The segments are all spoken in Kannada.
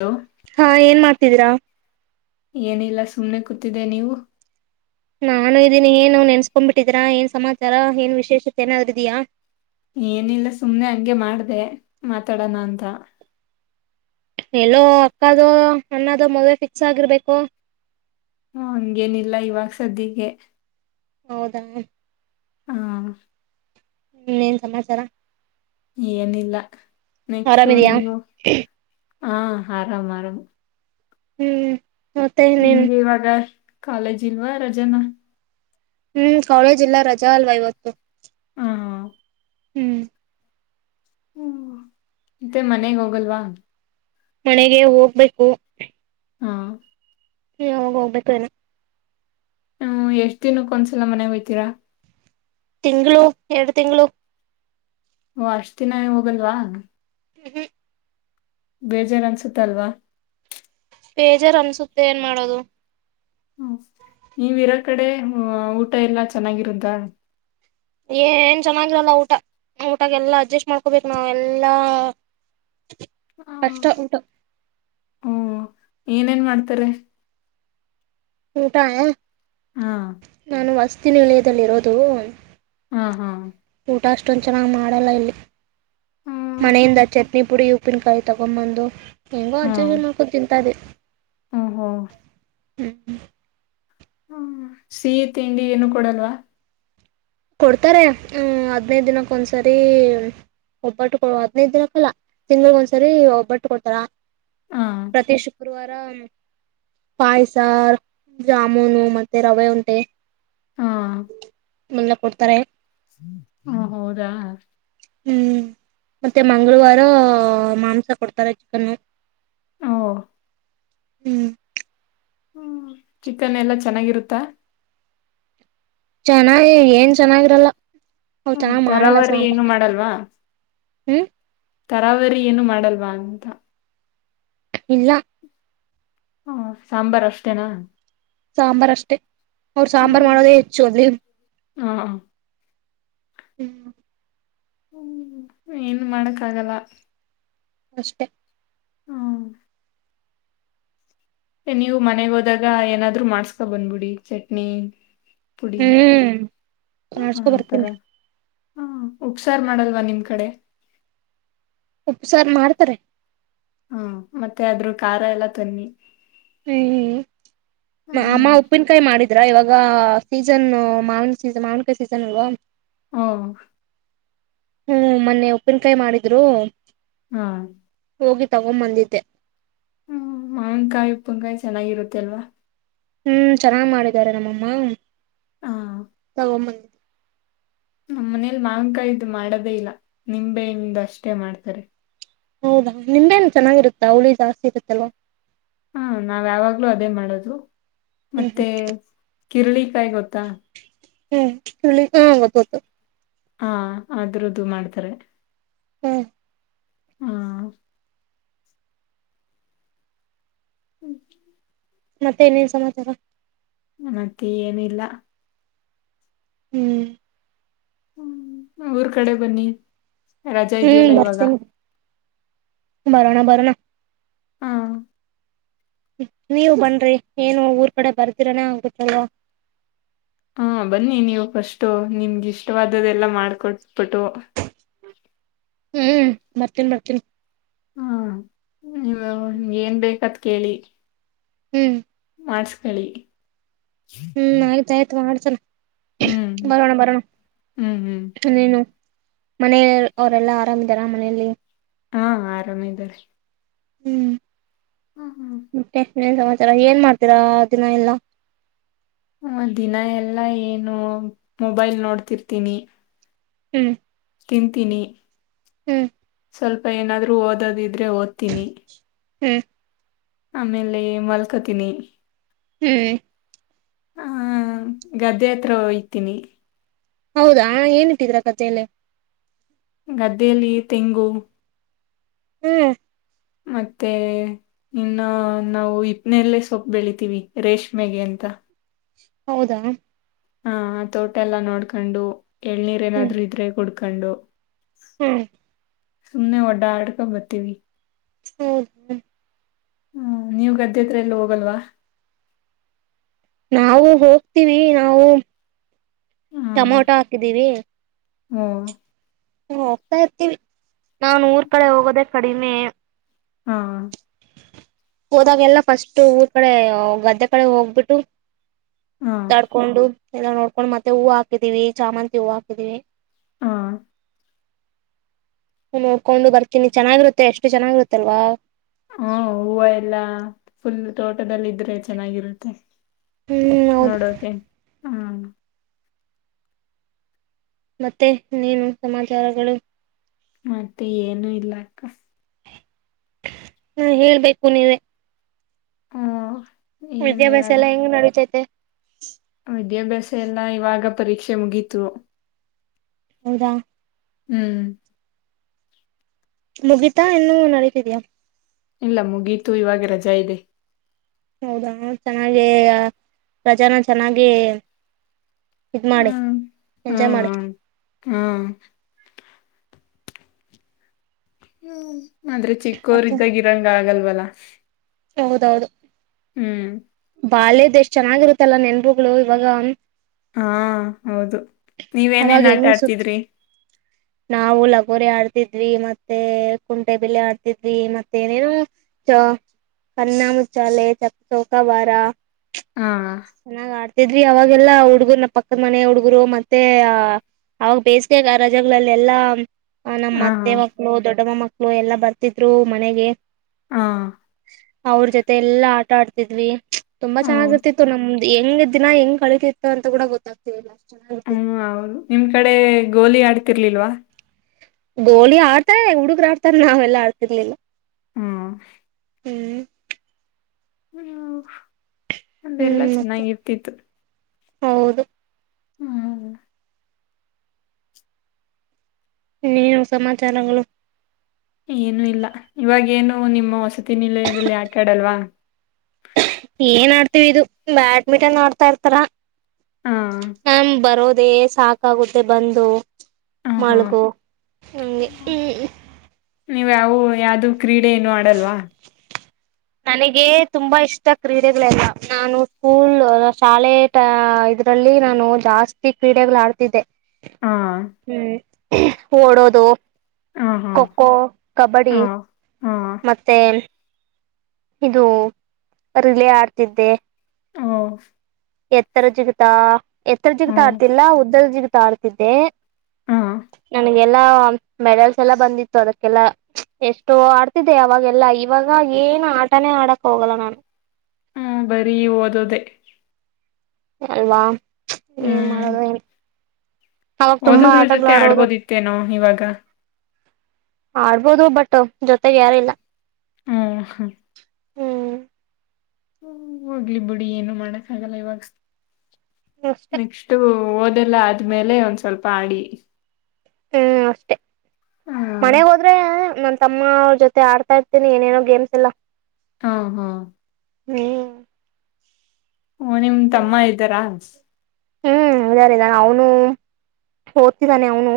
ಹಲೋ ಹಾ ಏನ್ ಮಾಡ್ತಿದೀರಾ. ಏನಿಲ್ಲ ಸುಮ್ಮ್ನೆ ಕೂತಿದೆ ನೀವು ನಾನು ಇದೀಿ ಏನ್ ಅವ್ ನೆನ್ಸ್ಕೊಂಡ್ಬ ಬಿಟ್ಟಿದೀರಾ ಏನ್ ಸಮಾಚಾರ ಏನ್ ವಿಶೇಷತೆ ಏನಾದ್ರು ಇದಯಾ ಏನಿಲ್ಲ ಸುಮ್ನೆ ಹಂಗೆ ಮಾಡ್ದ ಮಾತಾಡೋಣ ಅಂತ ಎಲ್ಲೋ ಅಕ್ಕದೋ ಅನ್ನದೋ ಮದ್ವೆ ಫಿಕ್ಸ್ ಆಗಿರ್ಬೇಕು. ಹ ಹಂಗೇನಿಲ್ಲ ಇವಾಗ ಸ್ದಿಗೆ. ಹೌದಾ ಹಾ ಹ್ಮ ಏನ್ ಸಮಾಚಾರ ಏನಿಲ್ಲ ನೆಕ್ಸ್ಟ್ ಆರಾಮಿದಯಾ ಒಂದು. ಹಾ ಆರಾಮ್ ಆರಾಮ್ ಹ್ಮ್ ಮತ್ತೆ ಇನ್ನೇನ್ ಹಗೆ ಇವಾಗ ಕಾಲೇಜ್ ಇಲ್ವಾ ರಜೆನಾ. ಹ್ಮ್ ಕಳೇಜ್ ಎಲ್ಲ ರಜಾ ಅಲ್ವಾ ಇವತ್ತು. ಹಾ. ಹ್ಮ್ ಹ ಮತ್ತೆ ಮನೆಗೆ ಹೋಗಲ್ವಾ. ಮನೆಗೆ ಹೋಗ್ಬೇಕು. ಹಾ. ನೀ ಹೋಗ ಹೋಗ್ಬೇಕು ಏನು. ಹ್ಮ ಎಷ್ಟ್ ದಿನಕ್ಕ ಒಂದ್ಸಲ ಮನೆಗ ಬ್ತೀರಾ ತಿಂಗಳು ಎರಡು ತಿಂಗಳು. ಓ ಅಷ್ಟ ದಿನ ಹೋಗಲ್ವಾ. ಹ ಬೇಜಾರ ಅನ್ಸುತ್ತಲ್ವಾ. ಬೇಜಾರ್ ಅನ್ಸುತ್ತೆ ಏನ್ ಮಾಡೋದು. ಹ್ಮ ನೀವಿರೋ ಕಡೆ ಊಟ ಎಲ್ಲಾ ಚೆನ್ನಾಗಿರುತ್ತ. ಏ ಏನ್ ಚೆನ್ನಾಗಾಗಿಲಲ್ಲ ಊಟ ಊಟಾಗ ಎಲ್ಲಾ ಅಡ್ಜಸ್ಟ್ ಮಾಡ್ಕೊಬೇಕ ನಾವ ಎಲ್ಲಾ ಆ, ಕಷ್ಟ ಊಟ. ಹ್ಮ್ ಏನೇನ್ ಮಾಡ್ತಾರೆ ಊಟಾ. ಹಾ ನಾನು ವಸ್ತಿನ ದಲ್ಲಿ ಇರೋದು ಹಾ ಹಾ. ಊಟ ಅಷ್ಟೊಂದ ಚೆನ್ನಾಗಿ್ ಮಾಡಲ್ಲ ಇಲ್ಲಿ ಮನೆಯಿಂದ ಚಟ್ನಿ ಪುಡಿ ಉಪ್ಪಿನಕಾಯಿ ತಗೊಂಬಂದು. ಹೆಂಗೋ ಹಾ ಅಜ್ಜ ಮಾಡೋಕೋ ತಿಂತ ಅದೆ. ಓಹೋ [inaudible] ಹ್ಮ ಸಿಹಿ ತಿಂಡಿ ಏನು ಕೊಡಲ್ವಾ. ಕೊಡ್ತಾರೆ ಹದ್ನೈದು ದಿನಕ್ಕ ಒಂದ್ಸರಿ ಒಬ್ಬಟ್ಟು ಕೊ ಹದ್ನೈದ ದಿನಕ್ಕಲ್ಲ ತಿಂಗಳಿಗೊಂದ ಸರಿ ಒಬ್ಬಟ್ಟು ಕೊಡ್ತಾರ. ಹಾ ಪ್ರತಿಷ ಪಾಯ್ಸಾ ಜಾಮೂನು ಮತ್ತೆ ರವೆ ಉಂಟೆ ಹಾ. ವೆಲ್ಲ ಕೊಡ್ತಾರೆ. ಹಾ ಹೌದಾ. ಹ್ಮ್ ಮತ್ತೆ ಮಂಗಳವಾರ ಮಾಂಸ ಕೊಡ್ತಾರ ಚಿಕನ್. ಹ್ಮ್ಮ್. ಹ್ಮ್. ಹ್ಮ ಚಿಕನ್ ಎಲ್ಲಾ ಚೆನ್ನಾಗಿರುತ್ತಾ. ಚೆನ್ನಾಗಿ ಏನ್ ಚೆನ್ನಾಗಿರಲ್ಲ ಅವ್ರು ಹ್ಮ ಚೆನ್ನಾಗಿ ಮಾಡಲ್ಲ ತರಾವರಿ ಏನು ಸಾಂಬಾರು ಮಾಡಲ್ವಾ. ಹ್ಞೂ ತರಾವರಿ ಏನು ಮಾಡಲ್ವಾ ಅಂತ. ಇಲ್ಲ. ಹ ಸಾಂಬಾರ್ ಅಷ್ಟೇನಾ. ಸಾಂಬಾರ್ ಅಷ್ಟೇ ಅವರು ಸಾಂಬಾರ್ ಮಾಡೋದೇ ಹೆಚ್ಚು ಅದ್ರೆ. ಹ್ಮ ಹ್ಮ್. ಹ್ಮ ಏನ್ ಮಾಡಕ್ಕ ಆಗಲ್ಲ ಅಷ್ಟೇ. ಹ್ಮ. ನೀವ್ ಮನೆಗ್ ಹೋದಾಗ ಏನಾದ್ರು ಮಾಡಸ್ಕೊ ಬಂದ್ಬಿಡಿ ಚಟ್ನಿ ಪುಡಿ ಹ್ಮ್ ಮಾಡಸ್ಕೊ ಆತರ ಬರ್ತನ್. ಹಾ ಉಪ್ಸಾರ್ ಮಾಡಲ್ವಾ ನಿಮ್ ಕಡೆ ಉಪಸಾರ ಮಾಡ್ತಾರೆ. ಹಾ ಮತ್ತೆ ಅದ್ರೂ ಖಾರ ಎಲ್ಲ ತನ್ನಿ ಹ್ಮ್ ಹ್ಮ್ ಆಮ್ಮ ಉಪ್ಪನ್ ಕಾಯಿ ಮಾಡ್ ಇದ್ರ ಇವಾಗ ಸೀಸನ್ ಮಾವಿನ ಸೀಸನ್ ಮಾವಿನಕಾಯಿ ಸೀಸನ್ ಅಲ್ವಾ. ಹ್ಮ ಹ್ಮ್ ಮೊನ್ನೆ ಉಪ್ಪಿನಕಾಯಿ ಮಾಡಿದ್ರು. ಹಾ. ಹೋಗಿ ತಗೊಂಬಂದಿದ್ದೆ. ಹ್ಮ ಮಾವಿನ್ಕಾಯಿ ಉಪ್ಪನ್ಕಾಯಿ ಚೆನ್ನಾಗಿರುತ್ತೆಲ್ವಾ. ಹ್ಮ್ ಚೆನ್ನಾಗ್ ಮಾಡಿದ್ದಾರೆ ನಮ್ಮಮ್ಮ ಹಾ ತಗೊ್ ಬಂದಿದಿ ನಮ್ಮ ಮನೇಲಿ ಮಾವನ್ಕಾಯಿದು ಮಾಡದೇ ಇಲ್ಲ ನಿಂಬೆಯಿಂದ ಅಷ್ಟೇ ಮಾಡ್ತಾರೆ. ಹೌದಾ ನಿಂಬೆನು ಚೆನ್ನಾಗಿರುತ್ತಾ ಹುಳಿ ಜಾಸ್ತಿ ಇರುತ್ತಲ್ವಾ. ಹಾ ನಾವ್ ಯಾವಾಗ್ಲೂ ಅದೇ ಮಾಡೋದು. ಹ್ಮ್ ಹ್ಮ್ ಮತ್ತೆ ಕಿರುಳಿ ಕಾಯ ಗೊತ್ತ ಹ್ಮ್ ಚಳಿ ಕಾಯಿ ಗೊತ್ತು ಹಾ ಆದ್ರದು ಮಾಡ್ತಾರೆ. ಹ್ಮ್. ಹ್ಮ ಹ್ಮ. ಮತ್ತೆ ಏನ್ ಸಮಾಚಾರ. ಮತ್ತೆ ಏನಿಲ್ಲ ಹ್ಮ್. ಹ್ಮ ಊರ್ ಕಡೆ ಬನ್ನಿ. ರಜಾ ಹ್ಮ್ ಇದ್ಯಲ್ಲ ಇವಾಗ. ಬರ್ತೇನೆ ಬರೋಣ ಬರೋಣ. ಹಾ ನೀವು ಬನ್್ರಿ ಏನು ಊರ್ ಕಡೆ ಬರ್ತೀರನೇ ಆಗುತ್ತಯ. ಹಾ ಬನ್ನಿ ನೀವು ಫಸ್ು ನಿಮ್ಗೆ ಇಷ್ಟವಾದ್ದಲ್ಲ ಮಾಡ್ಕೊಟ್ಬಿಟ್ಟು. ಹ್ಮ್ ಬರ್ತೀನ್ಿ ಬರ್ತೀನ್ಿ. ಹ್ಮ್. ಹ ಏನ್ ಬೇಕತ್. ಕೇಳಿ. ಹ್ಮ್ ಮಾಡ್ಿಸಕೊಳ್ಳಿ. ಹ್ಮ್ ಆಯ್ತ ಆಯ್ತ್ ಮಾಡ್ ಸನಾ ಹ್ಮ್ ಬರೋಣ ಬರೋಣ ಹ್ಮ್ ಹ್ಮ್ ನೀನು. ಮನೆ ಅವ್ರೆಲ್ಲಾ ಆರಾಮಿದಾರ ಮನೆಯಲ್ಲಿ ಹಾ ಆರಾಮಿದಾರ್ ರೀ ಹ್ಮ್. ಮತ್ತೆ ಏನ್ ಸಮಚ್ ರ ಏನ್ ಮಾಡ್ತೀರಾ ದಿನ ಎಲ್ಲಾ ಹ ದಿನ ಎಲ್ಲಾ ಏನು ಮೊಬೈಲ್ ನೋಡ್ತಿರ್ತೀನಿ. ಹ್ಮ್. ತಿಂತೀನಿ ಹ್ಮ್. ಸ್ವಲ್ಪ ಏನಾದ್ೂ ಓದದ ಇದ್ ದ್ರೆ ಓದ್ತೀನಿ. ಹ್ಮ್. ಆಮೇಲೆ ಮಲ್ಕತೀನಿ ಹ್ಮ್. ಹಾ ಗದ್ದ್ಯ ಹತ್ರ ಹೊಯ್ತೀನಿ. ಹೌದಾ ಏನ್ಿಟ್ಟಿದ್ರ ಗದ್ದೆಯಲ್ಲಿ ಗದ್ದೆಯಲ್ಲಿ ತೆಂಗು ಹು ಹ್ಮ್. ಮತ್ತೆ ಇನ್ನ ನಾವು ಇಪ್ನೇಲ್ಲೇ ಸೊಪ್ಪ ಬೆಳಿತೀವಿ ರಷ್ಮೆಗೆ ಅಂತ. ಹೌದಾ. ಹಾ ಆ ತೋಟ ಎಲ್ಲ ನೋಡ್ಕೊಂಡು. ಎಳ್ನರ್ ಹ್ಮ್ ಏನಾದ್ರು ಇದ್ರೆ ಕುಡುು ಕಂಡು ಹ್ಮ್ ಸುಮನೆ ಒಡ್ಡಾ ಅಟಕ ಬತ್ವಿ ಹ್ಮರಿ ಹ್ಮ. ಹ್ಮ್ ನೀವ್ ಗದ್ದೆ ಹತ್ರ ಎಲ್ಲ ಹೋಗಲ್ವಾ ನಾವು ಹೋಗ್ತೀವಿ ನಾವು ಟಮೊಟೊ ಹಾಕಿದೀವಿ ಹ್ಮ್ ಹ ಹೋಗ್ತಾ ಇರ್ತೀವಿ. ನಾನ್ ಊರ್ ಕಡೆ ಹೋಗೋದೇ ಕ. ಅಡಿನೇ. ಹಾ. ಹೋದಾಗೆಲ್ಲ ಫಸ್ಟ್ ಊರ್ ಕಡೆ ಗದ್ದೆ ಕಡೆ ಹೋಗ್ಬಿಟ್ಟು. ಹಾ ತಡ್ಕೊಂಡು. ಎಲ್ಲ ನೋಡ್ಕೊಂಡು ಮತ್ತೆ ಹೂವು ಹಾಕಿದೀವಿ ಚಾಮಂತಿ ಹೂವು ಹಾಕಿದ್ದೀವಿ ಹಾ. ನೋಡ್ಕೊಂಡು ಬರ್ತೀನಿ ಚೆನ್ನಾಗಿರುತ್ ಮ ಎಷ್ಟು ಚೆನ್ನಾಗಿರುತ್ತಲ್ವಾ ಹ್ಮ ಹೂವು ಎಲ್ಲಾ ಫುಲ್ ತೋಟದದಲ್ಲಿ ಇದ್ರೆ ಚೆನ್ನಾಗಿರುತ್ತೆ ಹ್ಮ್ ಹೌದು ನೋಡೋಕೆ ಹ್ಮ. [inaudible] ಮತ್ತೆ ನೀನು ಸಮಾಚಾರಗಳು ಮತ್ತೆ ಏನು ಇಲ್ಲಕ್ಕ. ಹು ಹೇಳ್ಬೇಕು ನೀವೇ ಹ್ಮ ವಿದ್ಯಾಭ್ಯಾಸ ಎಲ್ಲಾ ಹೆಂಗ್ ನಡತೈತೆ. ವಿದ್ಯಾಭ್ಯಾಸ ಎಲ್ಲ ಇವಾಗ ಪರೀಕ್ಷೆ ಮುಗೀತು ಹೌದಾ ಹ್ಮ್ ಮುಗಿತಾ ಇನ್ನುೂ ನಡತಿದಯ. ಇಲ್ಲ ಮುಗೀತು ಇವಾಗ ರಜಾ ಇದೆ. ಹೌದಾ ಚೆನ್ನಾಗ ಪ್ರಜನ ಚೆನ್ನಾಗಿ. ಇದ್ ಮಾಡ ಹ್ಮ್ ಎಂಜಾಯ್ ಮಾಡ್ ಹ್ಮ್ ಹ್ಮ್ ಹ್ಮ್. ಆದಂದ್ರೆ ಮತ್ತೆ ಚಿಕ್ಕೋರ್ದ್ದಾಗ ಗಿರಂಗ ಆಗಲ್ವಲ್ಲ. ಹೌದೌದು. ಹ್ಮ್ ಬಾಲ್ಯದ್ ಎಷ್ಟ್ ಚೆನ್ನಾಗಿರುತ್ತಲ್ಲಾ ನೆನ್ಪುಗಳು ಇವಾಗ ಹಾ ಹೌದು. ಅವಾಗ ನೀವೇನೇನ್ ಆಟ ಹೆಂಗ್ ಸು ಆಡ್ತಿದ್ರಿ ನಾವು ಲಗೋರಿ ಆಡ್ತಿದ್ವಿ ಮತ್ತೆ ಕುಂಟೆಬಿಲ್ಲೆ ಆಡ್ತಿದ್ವಿ ಮತ್ತೆ ಏನೇನು ಚ ಕನ್ನಾ ಮುಚ್ಚಾಲೆ ಚ ಚೌಕಾಬಾರ ಹಾ ಇದ ಇದ್ವಿ ಅವಾಗಲ್ಲ ಹುಡುಗರನ ಪಕ್ಕದ ಮನೆ ಹುಡುಗರು ಮತ್ತೆ ಆ ಅವಾಗ ಬೇಸಿಗೆ ರಜೆಗಳಲ್ಲಿ ಎಲ್ಲಾ. ನಮ್ಮ್ ಹಾ ಮತ್ತೆ ಹಾ ಮಕ್ಕಳು ದೊಡ್ಡಮ್ಮ ಮಕ್ಕಳು. ಎಲ್ಲಾ ಬರ್ತಿದ್ರು ಮನೆಗೆ.. ಹಾ ಅವ್ರ ಜೊತೆ ಎಲ್ಲಾ ಆಟ ಆಡ್ತಿದ್ವಿ. ತುಂಬಾ ಚೆನ್ನ್ತಿತ್ತು ನಮ್ದ ಹೆಂಗ್ ದಿನ ಹೆಂಗ್ ಕಳಿತಿತ್ತು ಅಂತ ಕೂಡ ಗೊತ್ತಾಗ್ತಿರ್ಲಾ ಅಷ್ಟ್ ಚೆನ್ನಾಗ್ ಹ್ಮ್ ಹೌದು ನಿಮ್ ಕಡೆ ಗೋಲಿ ಆಡ್ತಿರ್ಲಿಲ್ವಾ ಗೋಲಿ ಆಡ್ತಾರೆ ಹುಡುಗ್ರು ಆಡ್ತಾರ್ ನಾವೆಲ್ಲಾ ಆಡ್ತಿರ್ಲಿಲ್ಲ ಹ್ಮ ಮ್ಮ್ ಹ್ಮ. ಬೆಲ್ಲ ಹ್ಮ್ ಮತ್ತೆ ಚೆನ್ನಾಗಿರ್ತಿತ್ತು ಹೌದು ಹ್ಮ್. ಇನ್ನನು ಸಮಾಚಾರಗಳು ಏನು ಇಲ್ಲ ಇವಾಗ ಏನು ನಿಮ್ಮ ವಸತಿ ನಿಲಯದಲ್ಲಿ ಆಟಡಲ್ವಾ ಏನ್ ಆಡ್ತೀವಿ ಇದು ಬ್ಯಾಡ್ಮಿಂಟನ್ ಆಡ್ತಾ ಇರ್ತಾರ. ಹಾ ಹ್ ಬರೋದೇ. ಸಾಕಾಗುತ್ತೆ ಬಂದು ಹಾ ಹಾ ಮಾಳಗೋ ಸುಮ್ನೆ ಹ್ಮ್. ನೀವು ಯಾವವು ಯಾವ್ದು ಕ್ರೀಡೆ ಏನು ಆಡಲ್ವಾ. ನನಗೆ ತುಂಬಾ ಇಷ್ಟ ಕ್ರೀಡೆಗಳೆಲ್ಲ ನಾನು ಸ್ಕೂಲ್ ಶಾಲೆ ಇದ್ರಲ್ಲಿ ನಾನು ಜಾಸ್ತಿ ಕ್ರೀಡೆಗಳು ಆಡ್ತಿದ್ದೆ ಹಾ ಹ್ಮ್ ಓಡೋದು ಹಾ ಹಾ ಖೋ ಖೋ ಕಬಡ್ಡಿ ಹಾ ಹಾ ಮತ್ತೆ ಇದು ಅ ರಿಲೆ ಆಡ್ತಿದ್ದೆ ಹ್ ಎತ್ತರ ಜಿಗತಾ ಎತ್ತರ ಜಿಗಿತ ಹ್ಮ್ ಆಗ್ತಿಲ್ಲ ಉದ್ದದ ಜಿಗಿತ. ಆಡ್ತಿದ್ದೆ ಹಾ ನನ್ಗೆಲ್ಲಾ ಮೆಡಲ್ಸ್ ಎಲ್ಲಾ ಬಂದಿತ್ತು ಅದಕ್ಕೆಲ್ಲ ಎಷ್ಟು ಆಡ್ತಿದ್ದೆ ಅವಾಗೆಲ್ಲಾ ಇವಾಗ ಏನು ಆಟಾನೇ ಆಡಕ್ ಹೋಗಲ್ಲ ನಾನು. ಹ್ಮ ಬರಿ ಓದೋದೇ. ಅಲ್ವಾ ಏನ್ ಮಾಡದ ಏನ್ ಅವಾಗ ತುಂಬಾ ಓದದ್ರ ಆಟಗಳು ಜೊತೆ ಆಡೋದು ಆಡ್ಬೋದಿತ್ತೇನೋ ಇವಾಗ ಆಡ್ಬೋದು ಬಟ್ ಜೊತೆಗೆ ಯಾರು ಇಲ್ಲ. ಹ ಹಾ ಹ್ಮ್ ಹೋಗ್ಲಿ ಬಿಡಿ ಏನು ಮಾಡಕ್ ಆಗಲ್ಲ ಇವಾಗ. ಅಷ್ಟೆ ನೆಕ್ಸ್ಟ ಓದೆಲ್ಲ ಅದ ಒದ್ಮೇಲೆ ಒಂದ್ ಸ್ವಲ್ಪ ಆಡಿ. ಹ್ಮ್ ಅಷ್ಟೆ. ಹ ಮನೆಗ್ ಹೋದ್ರೆ ನನ್ನ ತಮ್ಮ ಅವರ ಜೊತೆ ಆಡ್ತಾ ಇರ್ತೀನಿ ಏನೇನೋ ಗೇಮ್ಸ್ ಎಲ್ಲಾ. ಹಾ ಹಾ ಹ್ಮ್ ಓ ನಿಮ್ಮ ತಮ್ಮ ಇದ್ದಾರಾ. ಹ್ಮ್ ಇದ್ದಾರೆ ಇದ್ದಾರೆ ಅವನು ಓದ್ತಿದ್ದಾನೆ ಅವನು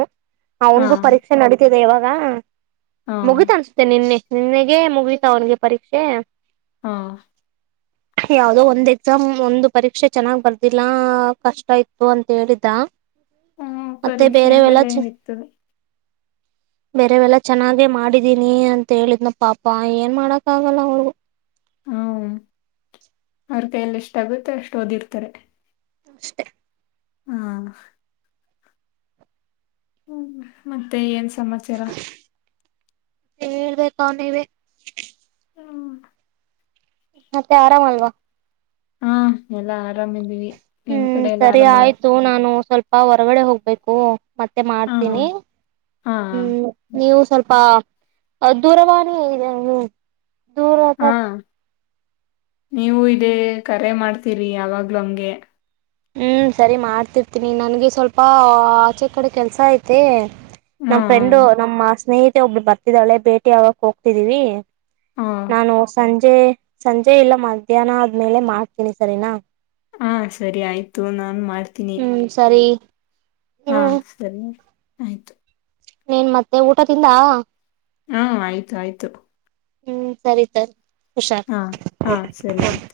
ಹಾ ಅವನಿಗೂ ಪರೀಕ್ಷೆ ನಡಿತಿದೆ ಇವಾಗ. ರ್ ಹಾ ಮುಗುತ್ ಅನ್ಸ್ತೆನೆ ನಿನ್ನೆ. ನಿನ್ನಗೆ ಮುಗಿತಾ ಅವನ್ಗೆ ಪರೀಕ್ಷೆ ಹಾ ಯಾವವುದೋ ಒಂದ್ ಎಕ್ಸಾಮ್ ಒಂದು ಪರೀಕ್ಷೆ ಚೆನ್ನಾಗಿ ಬರ್ದಿಲ್ಲ. ಕಷ್ಟ ಇತ್ತು ಅಂತ ಹೇಳಿದ್ದ ಹ್ಮ ಮತ್ತೆ ಪರೀಕ್ಷೆನ್ ಬೇರೆವೆಲ್ಲ ಮೇಲೆ ಆಯ್ತದೆ ಬೇರೆವೆಲ್ಲ ಚೆನ್ನಾಗೆ ಮಾಡಿದ್ದೀನಿ ಅಂತಾ ಹೇಳಿದ್ನ ಪಾಪ ಏನ್ ಮಾಡಕ್ಕ ಆಗಲ್ಲ ಅವ್ರಿಗು. ಹ್ಮ ಅವ್ರ ಕೈಯಲ್ಲಿ ಎಷ್ಟ ಆಗುತ್ತೆ ಅಷ್ಟು ಓದಿರ್ತಾರೆ ಅಷ್ಟ ಹ್ಮ ಹ್ಮ್ ಮತ್ತೆ ಏನ್ ಸಮಾಚಾರ ಹೇಳ್ಬೇಕು ಅವ ನೀವೇ ಮತ್ತೆ ಆರಾಮ ಅಲ್ವಾ. ಹಾ ಎಲ್ಲಾ ಆರಾಮಿದ್ದೀವಿ. ಹ್ಮ್ ಸರಿ ಆಯ್ತು ನಾನು ಸ್ವಲ್ಪ ಹಾ ಹೊರಗಡೆ ಹೋಗ್ಬೇಕು ಮತ್ತೆ ಹ ಮಾಡ್ತೀನಿ ಹಾ ಹಾ ಹ್ಮ್ ನೀವು ಸ್ವಲ್ಪ. ಅ ದೂರವಾಣಿ ದೆ ದೂರತ ಹಾ ನೀವು ಇದೇ ಕರೆ ಮಾಡ್ತೀರಿ ಯಾವಾಗ್ಲಂಗೆ ಹ್ಮ್ ಸರಿ ಮಾಡ್ತಿರ್ತೀನಿ ನನ್ಗೆ ಸ್ವಲ್ಪ ಆಚೆ ಕಡೆ ಕೆಲ್ಸ ಐತೆ. ಹಾ ನಮ್ಮ್ ಫ್ರೆಂಡು ನಮ್ಮ ಸ್ನೇಹಿತ್. ಒಬ್ಳು ಬರ್ತಿದಾಳೆ ಭೇಟಿ ಆಗಕಕ್ ಹೋಗ್ತಿದೀವಿ ಹಾ ನಾನು ಸಂಜೆ ಸಂಜೆ ಸಂಜೆ ಎಲ್ಲ ಮಧ್ಯಾಹ್ನ ಆದ್ಮೇಲೆ ಮಾಡ್ತೀನಿ ಸರಿ ನಾ ಹಾ ಸರಿ ಆಯ್ತು ನಾನ್ ಮಾಡ್ತೀನಿ ಹ್ಮ್ ಸರಿ ಹಾ ಹ್ಮ್ ಸರಿ ಆಯ್ತು ನೀನ್ ಮತ್ತೆ ಊಟದಿಂದ ಹ್ಮ್ ಆಯ್ತು ಆಯ್ತು ಹ್ಮ್ ಸರಿ ಸರಿ ಹುಷಾರ್ ಹಾ ಹಾ ಸರಿ ಆಯ್ತು.